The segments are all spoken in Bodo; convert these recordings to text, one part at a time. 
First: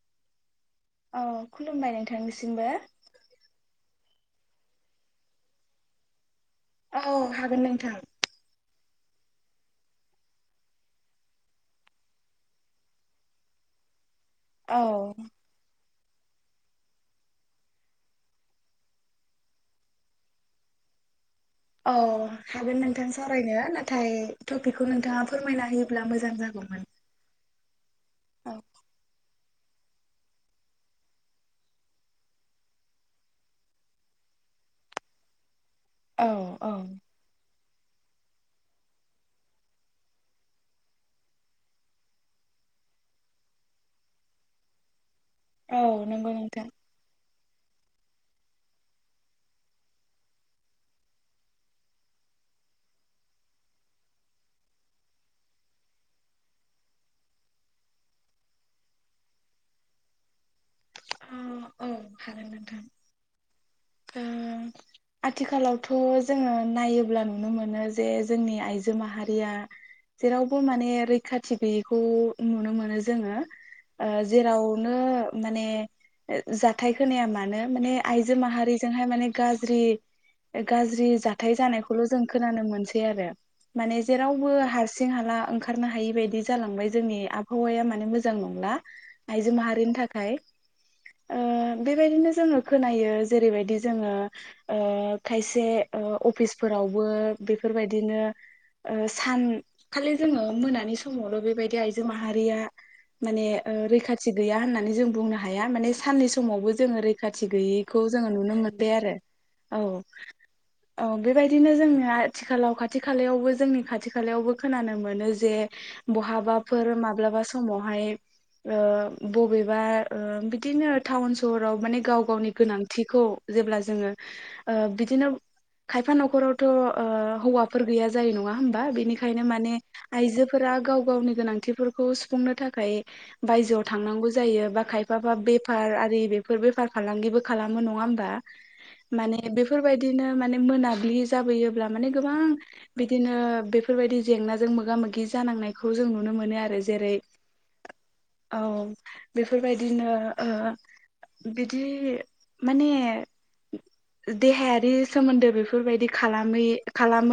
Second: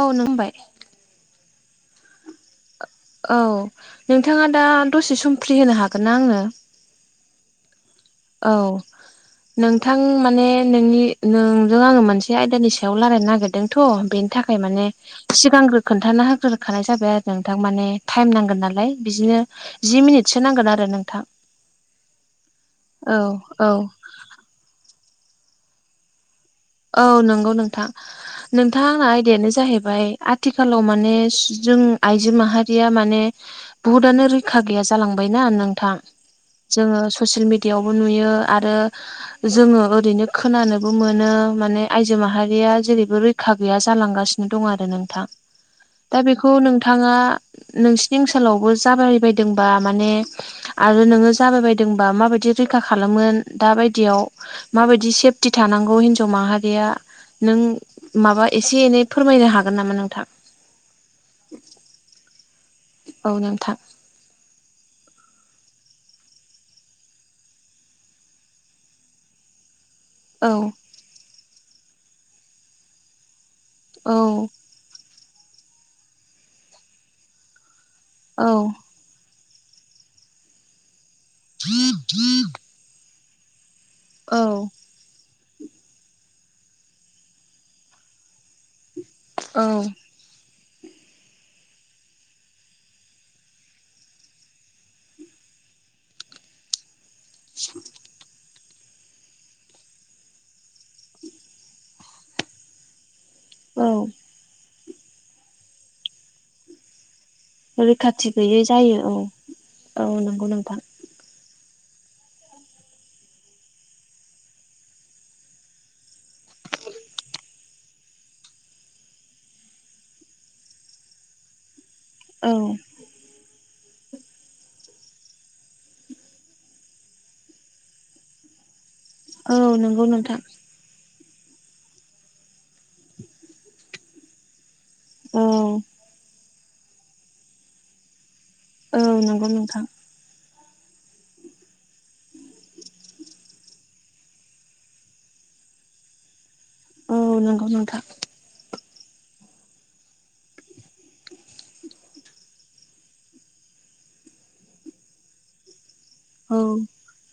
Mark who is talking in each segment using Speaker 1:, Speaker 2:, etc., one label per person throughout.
Speaker 1: औ नों होमबाय [unintelligible]
Speaker 2: औ खुलुमबाय नोंथांनिसिमबो
Speaker 1: औ नोंथाङा दा दसे सम फ्रि होनो हागोन ना आंनो
Speaker 2: औ हागोन नोंथां
Speaker 1: औ नोंथां माने नोंनि नोंजों आङो मोनसे आयदानि सायाव रायलायनो नागिरदोंथ' बे थाखाय माने
Speaker 2: औ
Speaker 1: सिगांग्रो खोन्था होग्रोखानाय जाबाय आरो नोंथां माने टाइम नांगोन नालाय बिदिनो जि मिनिटसो नांगोन आरो नोंथां
Speaker 2: औ हागोन नोंथां
Speaker 1: औ
Speaker 2: सावरायनो
Speaker 1: औ
Speaker 2: नाथाय टपिकखौ नोंथाङा फोरमायना होयोब्ला मोजां जागौमोन
Speaker 1: औ नंगौ नोंथां
Speaker 2: औ
Speaker 1: नोंथां आंना आयदायानो जाहैबाय आथिखालाव माने जों आइजो माहारिया माने बुहुदनो रैखा गैया जालांबायना नोंथां
Speaker 2: औ
Speaker 1: जोङो सु ससियेल मिडियावबो नुयो आरो जोङो ओरैनो खोनानोबो मोनो माने आयजो माहारिया जेरैबो रैखा गैया जालांगासिनो दं आरो नोंथां
Speaker 2: औ
Speaker 1: दा
Speaker 2: नंगौ
Speaker 1: बेखौ नोंथां थाङा नोंसिनि ओनसोलावबो जाबायबायदोंबा माने आरो नोङो जाबाय बायदोंबा माबायदि रैखा खालामोन दााबायदियाव माबायदि सेफटि थानांगौ हिनजाव माहारिया नों माबा एसे एनै फोरमायनो हागोन नामा नोंथां
Speaker 2: औ औ हागोन नोंथां
Speaker 1: औ नोंथां
Speaker 2: ओ आथिखालावथ' जोङो नायोब्ला नुनो मोनो जे जोंनि आइजो माहारिया
Speaker 1: औ
Speaker 2: जेरावबो माने रैखाथि गैयैखौ नुनो मोनो जोङो
Speaker 1: औ
Speaker 2: जेराव ओ माने ओ जाथाय खोनाया मानो माने आयजो माहारिजों गाज्रि गाज्रि जाथाय जानायखौल' जों खोनानो मोनसै आरो माने
Speaker 1: औ
Speaker 2: जेरावबो हार सिं हाला ओंखारनो हायि बायदि जालांबाय जोंनि आबहावाया माने मोजां नंला आइजो
Speaker 1: औ
Speaker 2: माहारिनि थाखाय बेबायदिनो जोङो खोनायो जेरैबायदि जोङो खायसे अफिसफोरावबो बेफोरबायदिनो सानखालि जोङो मोनानि समावल' बेबायदि आइजो माहारिया माने
Speaker 1: औ
Speaker 2: रैखाथि गैया होननानै जों बुंनो हाया माने साननि समावबो जोङो खाथि गैयिखौ जोङो
Speaker 1: रैखाथि
Speaker 2: नुनो
Speaker 1: गैयै
Speaker 2: मोनबाय
Speaker 1: जायो
Speaker 2: आरो
Speaker 1: औ
Speaker 2: औ
Speaker 1: नंगौ नोंथां
Speaker 2: औ बेबायदिनो जोंनि आथिखालाव खाथि खालायावबो जोंनि खाथि खालायावबो खोनानो मोनो जे बहाबाफोर माब्लाबा समावहाय ओ बबेबा बिदिनो टाउन सहराव माने गाव गावनि
Speaker 1: औ
Speaker 2: गोनांथिखौ जेब्ला जोङो बिदिनो खायफा न'खरावथ' ओ हौवाफोर गैया जायो नङा होमबा बिनिखायनो
Speaker 1: औ
Speaker 2: माने
Speaker 1: नंगौ नोंथां
Speaker 2: आइजोफोरा गाव गावनि गोनांथि बेफोरखौ सुफुंनो थाखाय बायजोआव थांनांगौ जायो बा खायफ बा
Speaker 1: औ
Speaker 2: बेफार आरि बे बेफार फालांगिबो खालामो नङा होनबा
Speaker 1: औ
Speaker 2: माने
Speaker 1: नंगौ नोंथां
Speaker 2: बेफोरबायदि बिदिनो माने मोनाब्लि जाबोयोब्ला माने गोबां बिदिनो बेफोरबायदि जेंनाजों मोगा मोगि जानांनायखौ जों नुनो मोनो आरो जेरै
Speaker 1: औ नंगौ नोंथां
Speaker 2: औ बेफोरबायदिनो बिदि माने देहायारि सोमोन्दो बेफोरबायदि
Speaker 1: औ
Speaker 2: खालामै खालाम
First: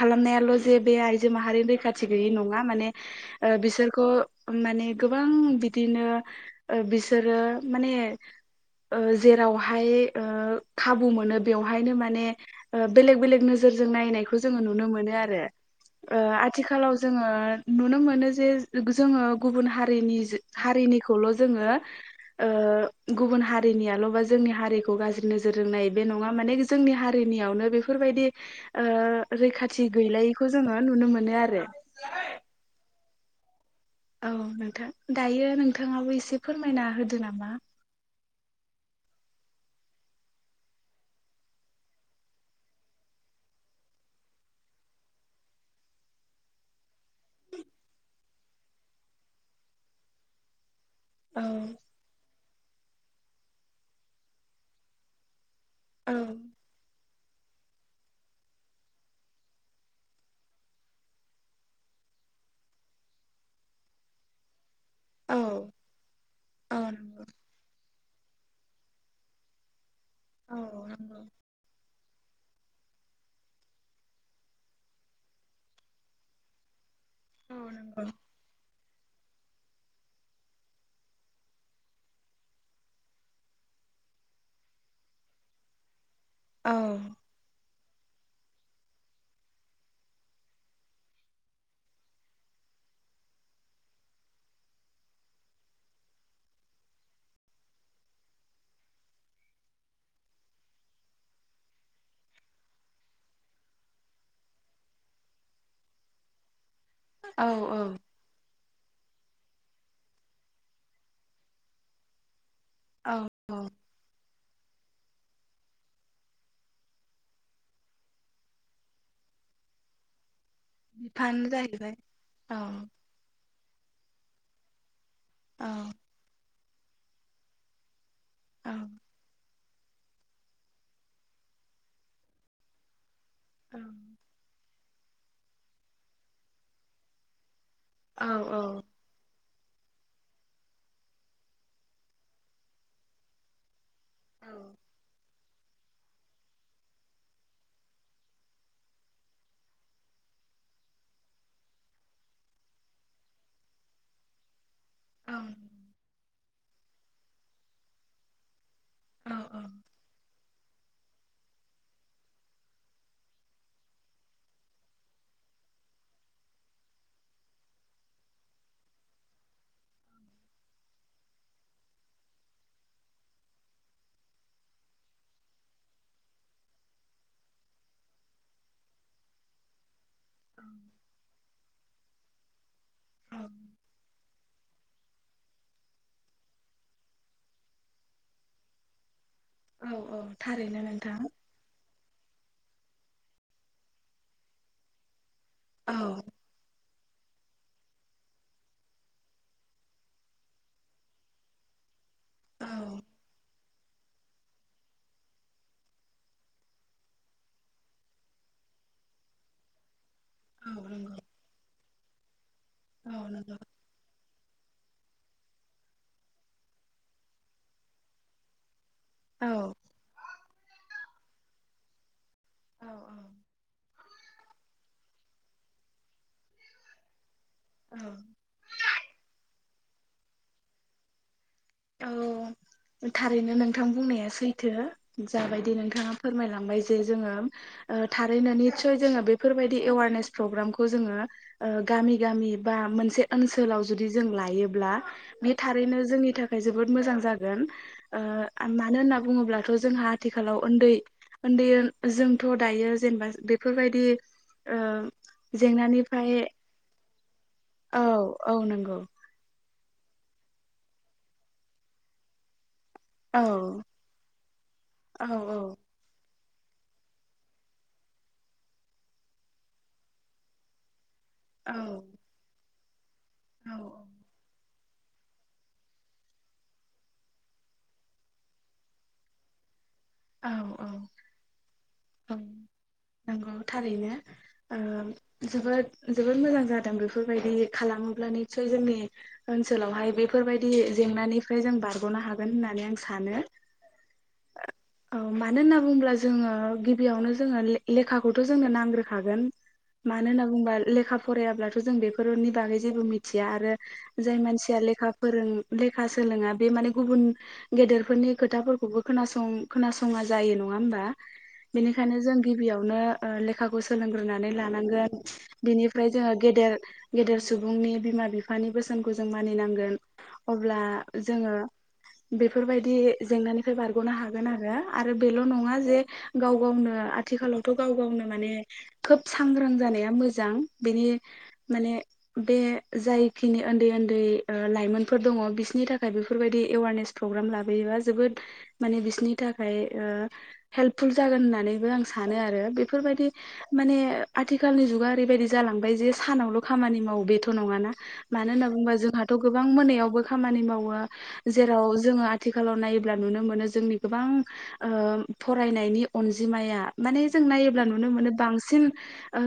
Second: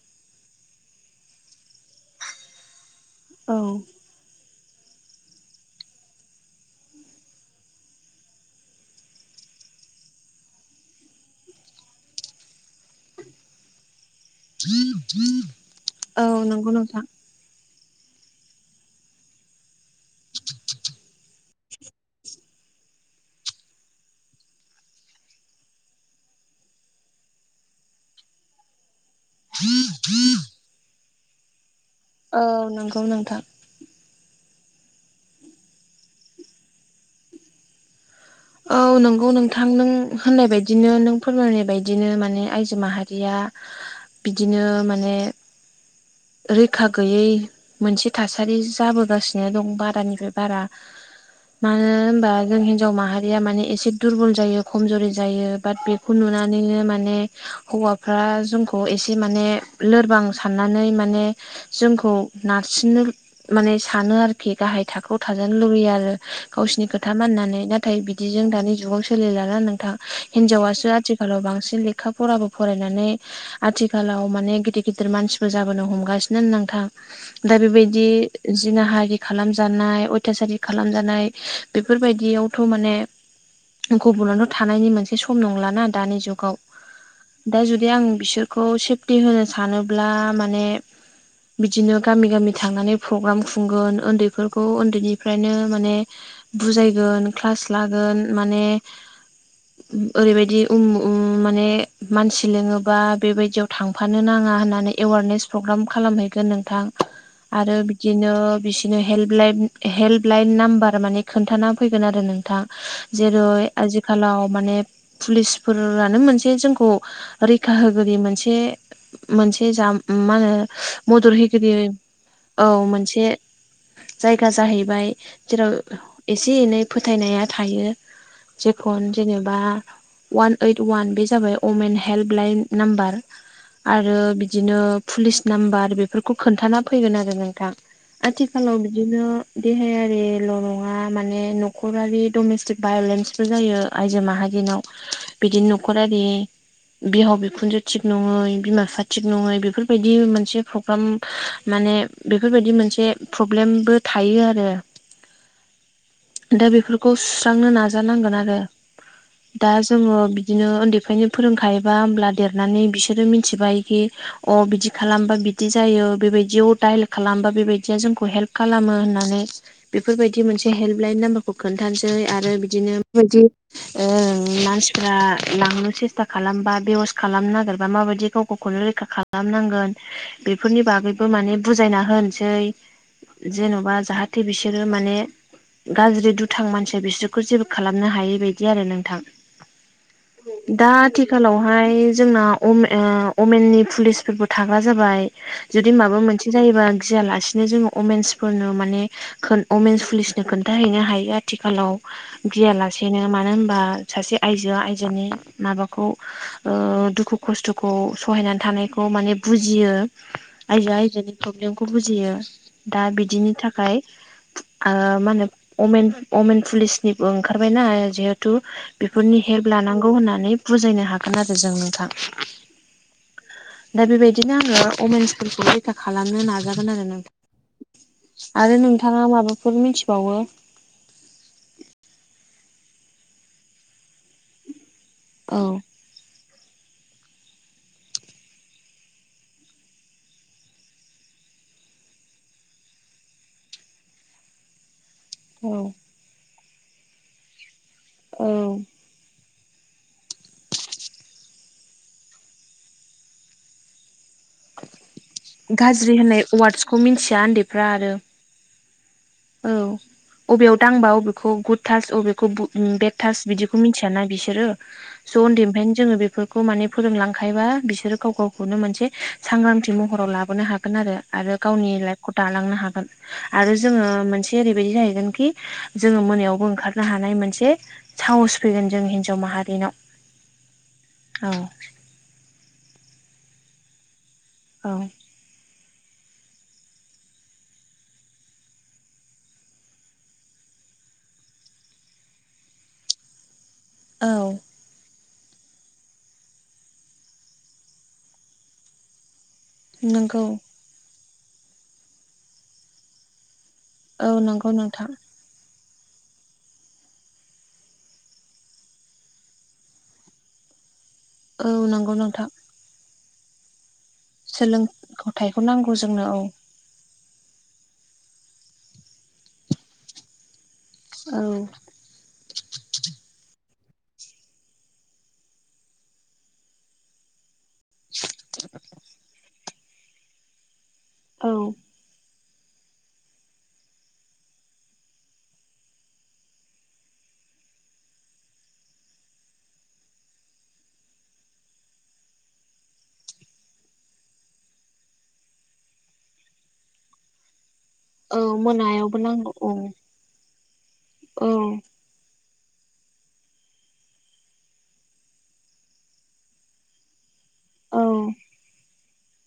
Speaker 2: खालामनायाल' जे बे आइजो माहारिनि रैखाथि गैयि नङा माने
Speaker 1: औ
Speaker 2: बिसोरखौ माने गोबां बिदिनो बिसोरो माने जेरावहाय खाबु मोनो बेवहायनो माने बेलेग बेलेग नोजोरजों नायनायखौ खौ जोङो नुनो मोनो आरो
Speaker 1: औ नंगौ
Speaker 2: आथिखालाव
Speaker 1: नोंथां
Speaker 2: जोङो नुनो मोनो जे जोङो गुबुन हारिनि हारिनिखौल' जोङो। गुबुन हारिनियाल'बा जोंनि हारिखौ गाज्रि नोजोर रोंनाय बे नङा माने। जोंनि हारिनियावनो बेफोरबायदि‌। रैखाथि गैलायैखौ जोंङो नुनो मोनो आरो।
Speaker 1: औ नंगौ नोंथां।
Speaker 2: औ नोंथां दायो नोंथांङाबो एसे फोरमायना होदो नामा।
Speaker 1: औ नंगौ नोंथां नों होननाय बदिनो नों फोरमायनाय बायदिनो माने आइजो माहारिया बिदिनो माने रैखा गैयै मोनसे थासारि जाबोगासिनो दं बारानिफ्राय बारा।
Speaker 2: औ
Speaker 1: मानो होनबा जों हिनजाव माहारिया माने एसे दुरबल जायो खमजुरि जायो। बाट
Speaker 2: औ
Speaker 1: बेखौ नुनानैनो माने हौवाफ्रा जोंखौ एसे माने लोरबां साननानै माने माने जोंखौ नारसिननो माने सानो आरोखि। गाहाय थाखोआव
Speaker 2: औ
Speaker 1: थाजानो लुबैयो आरो
Speaker 2: औ
Speaker 1: गावसोरनि खोथा
Speaker 2: नंगौ
Speaker 1: मानिनानै। दा नाथाय बिदिजों दानि जुगाव सोलिलाना नोंथां
Speaker 2: औ
Speaker 1: हिनजावासो
Speaker 2: नंगौ।
Speaker 1: आथिखालाव बांसिन लेखा लेखा फराबो फरायनानै आथिखालाव माने गिदिर गिदिर मानसिबो जाबोनो हमगासिनो नोंथां।
Speaker 2: औ
Speaker 1: दा
Speaker 2: नंगौ।
Speaker 1: बेबायदि जिना हारि खालामजानाय अयथासारि खालामजानाय बेफोरबायदियावथ' माने गबनाल' थानायनि मोनसे सम नंलाना दानि जुगाव।
Speaker 2: औ
Speaker 1: दा जुदि आं बिसोरखौ सेफटि होनो सानोब्ला माने बिदिनो गामि गामि थांनानै प्रग्राम खुंगोन उन्दैफोरखौ उन्दैनिफ्रायनो माने बुजायगोन क्लास लागोन माने
Speaker 2: [inaudible]
Speaker 1: ओरैबायदि उ माने मानसि लिङोबा बेबायदियाव थां थांफानो नांङा होननानै एवारनेस प्रग्राम खालामहैगोन नोंथां
Speaker 2: औ
Speaker 1: आरो बिदि
Speaker 2: औ
Speaker 1: बिदिनो बिसिनो हेल्प हेल्प लाइन नाम्बार माने खोनथाना फैगोन आरो नोंथां
Speaker 2: औ
Speaker 1: जेरै
Speaker 2: औ
Speaker 1: आजि आथिखालाव माने पुलिसफोरानो मोनसे जोंखौ रैखा होगिरि मोनसे मोनसे जा मा होनो
Speaker 2: बिफानो
Speaker 1: मदरहोगिरि
Speaker 2: जाहैबाय
Speaker 1: औ मोनसे जायगा जाहैबाय
Speaker 2: औ
Speaker 1: जेराव एसे एनै फोथायनाया थायो
Speaker 2: औ
Speaker 1: जेखन जेनेबा अवान ओइट वान बे जाबाय अमेन हेल्प लाइन नाम्बार आरो बिदिनो पुलिस नाम्बार बेफोरखौ खोन्थाना फैगोन आरो नोंथां
Speaker 2: औ
Speaker 1: आथिखालाव बिदिनो देहायारिल' नङा माने न'खरारि डमेस्टिक भायलेन्सबो जायो। आइजो माहारिनाव बिदिनो न'खरारि बिहाव बिखुनजो थिग नङै बिमा बिफा थिग नङै बेफोर बेफोरबायदि मोनसे प्रग्राम माने बेफोरबायदि मोनसे प्रब्लेमबो थायो आरो
Speaker 2: औ
Speaker 1: दा बेफोरखौ सुस्रांनो नाजानांगोन आरो
Speaker 2: औ
Speaker 1: दा जोङो बिदिनो उन्दैफ्रायनो फोरोंखायोबा होमब्ला देरनानै बिसोरो मिथिबायखि अ बिदि खालामबा बिदि जायो बेबायदि अ दायेल खालामबा बेबायदिया जोंखौ हेल्प खालामो होननानै बेफोरबायदि मोनसे हेल्प लाइन नाम्बारखौ खोनथानोसै आरो बिदिनो बेबायदि मानसिफ्रा लांनो सेस्था खालामबा बेवस् खालामनो नागिरबा माबायदि गाव गावखौनो रैखा खालामनांगोन बेफोरनि बागैबो माने बुजायना होनोसै जेन'बा जाहाथे बिसोरो माने गाज्रि दुथां मानसिया बिसोरखौ जेबो खालामनो हायै बादि आरो नोंथां
Speaker 2: औ औ थारैनो
Speaker 1: दा
Speaker 2: नोंथां
Speaker 1: आथिखालावहाय जोंना अमेननि पुलिस बो थाग्रा जाबाय जुदि
Speaker 2: औ
Speaker 1: माबा मोनसे जायोबा गियालासिनो जोङो अमेन्सफोरनो माने वमेन्स पुलिसनो खोन्थाहैनो हायो आथिखालाव
Speaker 2: औ
Speaker 1: गियालासेनो मानो होनबा सासे आइजोआ आइजोनि माबाखौ दुखु खस्थ'खौ सहायनानै थानायखौ खौ माने बुजियो
Speaker 2: औ
Speaker 1: आयजोआ
Speaker 2: नंगौ
Speaker 1: आयजोनि प्रब्लेमखौ बुजियो दा
Speaker 2: औ
Speaker 1: बिदिनि
Speaker 2: नंगौ
Speaker 1: थाखाय मानो अमेन अमेन पुलिसनिबो ओंखारबायना जिहेथु बेफोरनि
Speaker 2: औ
Speaker 1: हेल्प लानांगौ होननानै बुजायनो हागोन आरो जों नोंथां दा बेबायदिनो आङो अमेन्सफोरखौ रैखा खालामनो नाजागोन आरो नों
Speaker 2: औ
Speaker 1: आरो नोंथाङा माबाफोर मिथिबावो
Speaker 2: औ थारैनो नोंथां बुंनाया सैथो
Speaker 1: औ
Speaker 2: जाबायदि नोंथाङा फोरमायलांबाय जे जोङो थारैनो निसय जोङो बेफोरबायदि एवारनेस प्रग्रामखौ जोङो गामि गामि बा मोनसे ओनसोलाव जुदि जों लायोब्ला बे
Speaker 1: औ
Speaker 2: थारैनो जोंनि थाखाय जोबोद मोजां जागोन
Speaker 1: औ
Speaker 2: मानो होनना बुङोब्लाथ' जोंहा आथिखालाव उन्दै उन्दै जोंथ' दायो जेनेबा बेफोरबायदि ओ
Speaker 1: गाज्रि
Speaker 2: जेंनानिफ्राय
Speaker 1: होननाय वार्डसखौ मिन्थिया उन्दैफ्रा
Speaker 2: औ
Speaker 1: आरो
Speaker 2: औ नंगौ
Speaker 1: औ बबेयाव दांबा अबेखौ गुद थास बबेखौ बे थास्
Speaker 2: औ
Speaker 1: बिदिखौ मिथियाना बिसोरो
Speaker 2: औ
Speaker 1: स'
Speaker 2: औ
Speaker 1: उन्दैनिफ्राय जोङो बेफोरखौ माने फोरोंलांखायो बा बिसोरो गाव गावखौनो मोनसे सांग्रांथि महराव लाबोनो हागोन आरो। आरो
Speaker 2: औ
Speaker 1: गावनि लाइफखौ दालांनो हागोन आरो जोङो
Speaker 2: औ
Speaker 1: मोनसे ओरैबायदि जाहैगोन खि जोङो मोनायावबो ओंखारनो हानाय मोनसे साहस फैगोन जों हिनजाव माहारिनाव।
Speaker 2: औ औ
Speaker 1: औ
Speaker 2: ओं नंगौ थारैनो। ओ
Speaker 1: औ
Speaker 2: जोबोद जोबोद मोजां जादों बेफोर बायदि खालामोब्ला निसय जोंनि ओनसोलावहाय बेफोर बायदि जेंनानिफ्राय जों बारग'नो हागोन होननानै आं सानो।
Speaker 1: औ।
Speaker 2: औ मानो होनना बुङोब्ला जोङो गिबियावनो जोङो ले-लेखाखौथ' जोंनो नांग्रोखागोन। मानो होनना
Speaker 1: नंगौ
Speaker 2: बुङोबा लेखा फरायाब्लाथ' जों बेफोरनि बागै जेबो मिथि मिथिया आरो
Speaker 1: औ
Speaker 2: जाय
Speaker 1: नंगौ
Speaker 2: मानसिया
Speaker 1: नोंथां
Speaker 2: लेखा फोरों लेखा सोलोङा बे माने गुबुन गेदेरफोरनि खोथाफोरखौबो खोनासं खोनासङा जायो नङा होमबा
Speaker 1: औ नंगौ
Speaker 2: बेनिखायनो जों
Speaker 1: नोंथां
Speaker 2: गिबियावनो ओ लेखाखौ सोलोंग्रोना नानै लानांगोन
Speaker 1: सोलोंथाइखौ नांगौ
Speaker 2: बिनिफ्राय
Speaker 1: जोंनो
Speaker 2: जोङो
Speaker 1: औ
Speaker 2: गेदेर गेदेर सुबुंनि बिमा-बिफानि बोसोनखौ जों मानिनांगोन अब्ला जोङो बेफोर बायदि जेंनानिफ्राय बारग'नो हागोन गोन आरो आरो बेल' नङा जे गाव गावनो आथ आथिखालावथ' गाव गावनो माने खोब सांग्रां जानाया मोजां बेनि
Speaker 1: औ
Speaker 2: माने बे जायखिनि उन्दै उन्दै ओ लाइमोनफोर दङ' बिसनि थाखाय बेफोर बायदि एवारनेस प्रग्राम लाबोयोबा जोबोद माने बिसनि थाखाय ओ हेल्पफुल जागोन होननानैबो आं सानो आरो बेफोर बायदि माने आथिखालनि जुगा ओरैबायदि जालांबाय जे सानावल' खामानि मावो बेथ' नङाना।
Speaker 1: औ
Speaker 2: मानो होनना बुङोबा
Speaker 1: मोनायावबो
Speaker 2: जोंहाथ'
Speaker 1: नांगौ
Speaker 2: गोबां
Speaker 1: औ
Speaker 2: मोनायावबो खामानि मावो जेराव जोङो आथिखालाव नायोब्ला नुनो मोनो जोंनि गोबां ओ फरायनायनि अनजिमाया माने जों नायोब्ला
Speaker 1: औ
Speaker 2: नुनो मोनो
Speaker 1: उम
Speaker 2: बांसिन ओ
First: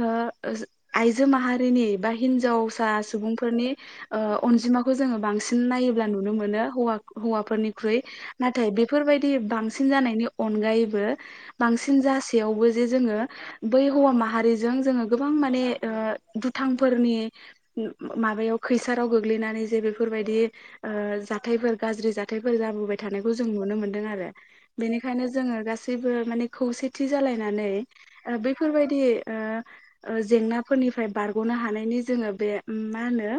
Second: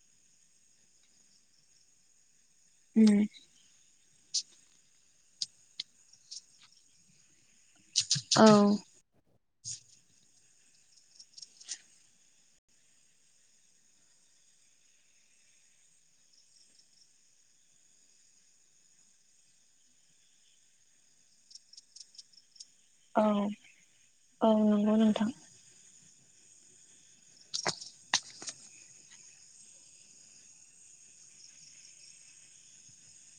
Speaker 2: सो आइजो माहारिनि बा हिन्जावसा सुबुंफोरनि ओ अनजिमाखौ जोङो बांसिन नायोब्ला नुनो मोनो हौवा-हौवाफोरनिख्रुइ
Speaker 1: औ
Speaker 2: नाथाय बे बेफोर बायदि बांसिन जानायनि अनगायैबो बांसिन जासेयावबो जे जोङो बै हौवा माहारिजों जोङो गोबां माने ओ दुथांफोरनि माबायाव खैसाराव गोग्लैनानै जे बेफोर बायदि ओ जाथायफोर गाज्रि जाथायफोर जाबोबाय थानायखौ जों नुनो मोनदों आरो
Speaker 1: औ नंगौ
Speaker 2: बेनिखायनो
Speaker 1: नोंथां
Speaker 2: जों ङो गासैबो माने खौसेथि जालायनानै ओ बैफोर बायदि ओ ओ जेंनाफोरनिफ्राय बारग'नो हानायनि जोङो बे उम मा होनो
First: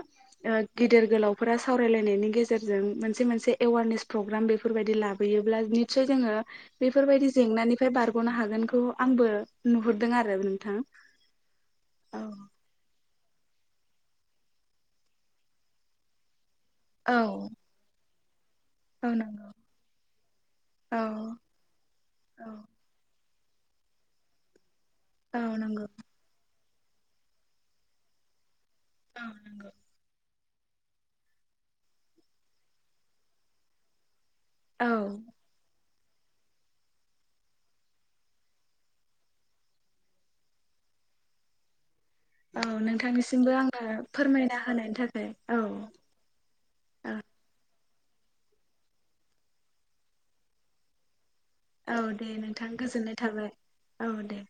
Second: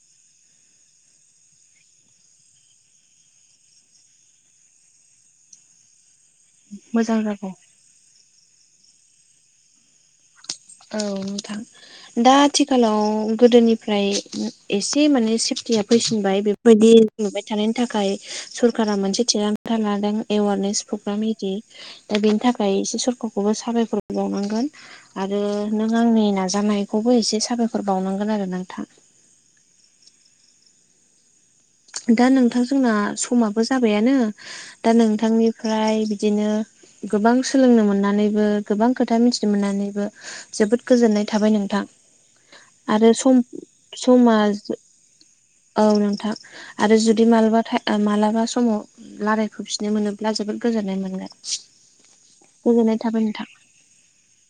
Speaker 2: ओ गिदिर गोलावफोरा सावरायलायनायनि गेजेरजों मोनसे मोनसे एवारनेस प्रग्राम बेफोर बायदि लाबोयो ब्ल निस्सय जोङो बेफोर
Speaker 1: मोजां
Speaker 2: बायदि
Speaker 1: जागौ
Speaker 2: जेंनानि फाय बारग'नो हागोनखौ आंबो नुहरदों आरो नों
Speaker 1: औ नोथां दा आथि आथिखालाव गोदोनिफ्राय एसे माने सेफटिया फैसिनबाय बे बायदि
Speaker 2: औ
Speaker 1: नुबाय थानायनि थाखाय सरकारा
Speaker 2: औ
Speaker 1: मोनसे
Speaker 2: नंगौ
Speaker 1: थिरांथा लादों एवारनेस
Speaker 2: औ
Speaker 1: प्रग्राम इदि दा बेनि
Speaker 2: औ
Speaker 1: थाखाय एसे सरक खौबो साबायखर बावनांगोन आरो
Speaker 2: औ नंगौ
Speaker 1: नों आंनि नाजानाय खौबो एसे साबायखर बावनांगोन आरो नोंथां।
Speaker 2: औ नंगौ।
Speaker 1: दा नोंथां जोंना समाबो जाबायानो दा
Speaker 2: औ
Speaker 1: नोंथांनि फ्राय बिदिनो गोबां सोलोंनो मोननानैबो गोबां खोथा मिथिनो मोननानैबो जोबोद गोजोननाय थाबाय नोंथां।
Speaker 2: औ
Speaker 1: आरो सम
Speaker 2: नोंथांनिसिमबो आङो
Speaker 1: समा
Speaker 2: फोरमायना होनायनि थाखाय
Speaker 1: औ नोंथां। आरो
Speaker 2: औ
Speaker 1: जुदि मालाबा था मालाबा समाव रायलायफैफिननो मोनोब्ला जोबोद गोजोननाय मोनगोन।
Speaker 2: औ दे नोंथां गोजोननाय थाबाय औ दे।